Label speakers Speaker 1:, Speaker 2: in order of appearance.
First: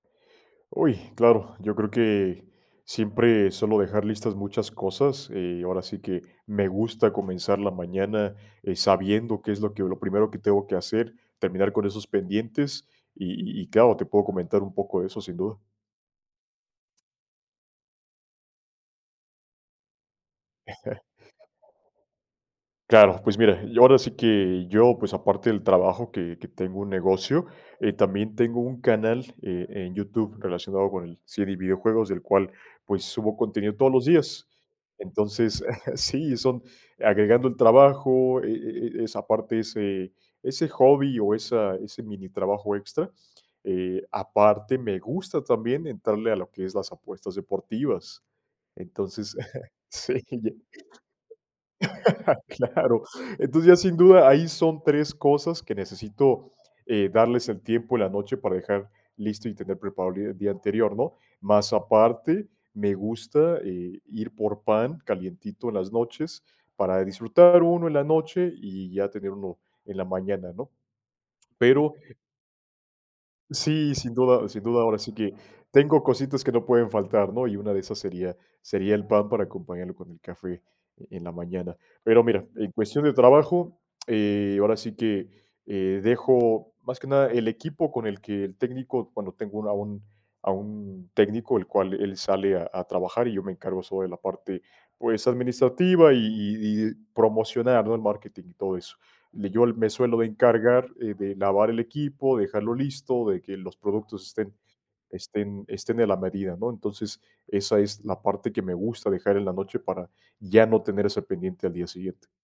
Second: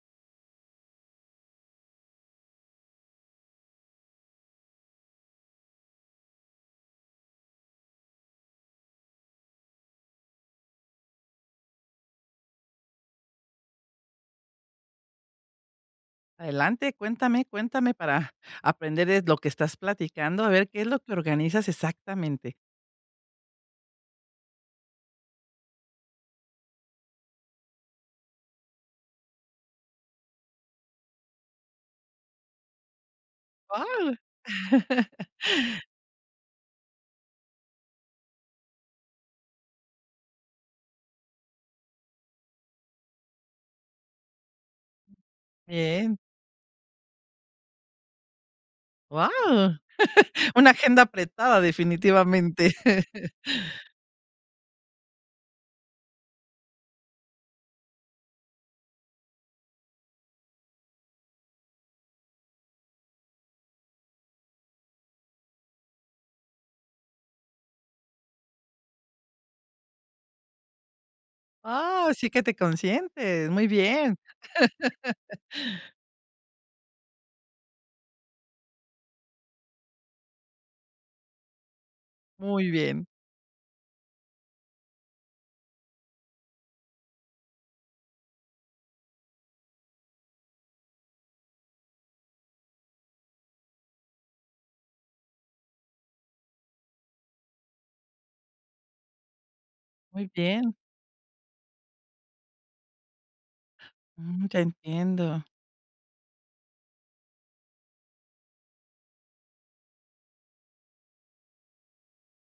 Speaker 1: ¡Uy! Claro. Yo creo que siempre suelo dejar listas muchas cosas, eh, ahora sí que, me gusta comenzar la mañana, eh, sabiendo qué es lo que lo primero que tengo que hacer, terminar con esos pendientes y y claro, te puedo comentar un poco de eso, sin duda.
Speaker 2: Adelante. Cuéntame cuéntame para aprender de lo que estás platicando. A ver, ¿qué es lo que organizas exactamente?
Speaker 1: Claro, pues, mira, yo, ahora sí que yo, pues, aparte del trabajo que que tengo un negocio, eh, también tengo un canal, eh, en YouTube, relacionado con el serie y videojuegos, el cual, pues, subo contenido todos los
Speaker 2: Guau.
Speaker 1: días. Entonces Sí, son agregando al trabajo e e e esa parte, ese ese hobby o esa ese minitrabajo extra. Eh, aparte me gusta también
Speaker 2: Bien.
Speaker 1: entrarle a lo que es las apuestas deportivas. Entonces
Speaker 2: Guau.
Speaker 1: Sí, ya
Speaker 2: Una agenda apretada, definitivamente.
Speaker 1: Claro. Entonces, ya sin duda, ahí son 3 cosas que necesito, eh, darles el tiempo en la noche para dejar listo y tener preparado el día anterior, ¿no? Más aparte, me gusta, eh, ir por pan calientito en las noches para disfrutar 1 en la noche y ya tener 1 en la mañana, ¿no? Pero
Speaker 2: Ah, sí que te consientes. Muy
Speaker 1: Sí, sin
Speaker 2: bien.
Speaker 1: duda. Sin duda, ahora sí que, tengo cositas que no pueden faltar, ¿no?, y una de esas sería sería el pan, para acompañarlo con el café en la mañana. Pero mira,
Speaker 2: Muy
Speaker 1: en cuestión
Speaker 2: bien.
Speaker 1: de trabajo, eh, ahora sí que, eh, dejo más que nada el equipo con el que el técnico, bueno, tengo un a un a un técnico, el cual él sale a a trabajar y yo me encargo sobre la parte, pues, administrativa y y y promocionar, ¿no?, el marketing y todo eso. Le Yo me suelo de
Speaker 2: Muy bien.
Speaker 1: encargar, eh, de lavar el equipo, dejarlo listo, de que los productos
Speaker 2: Mm,
Speaker 1: estén
Speaker 2: ya entiendo.
Speaker 1: estén estén en la medida, ¿no? Entonces, esa es la parte que me gusta dejar en la noche para ya no tener ese pendiente al día siguiente.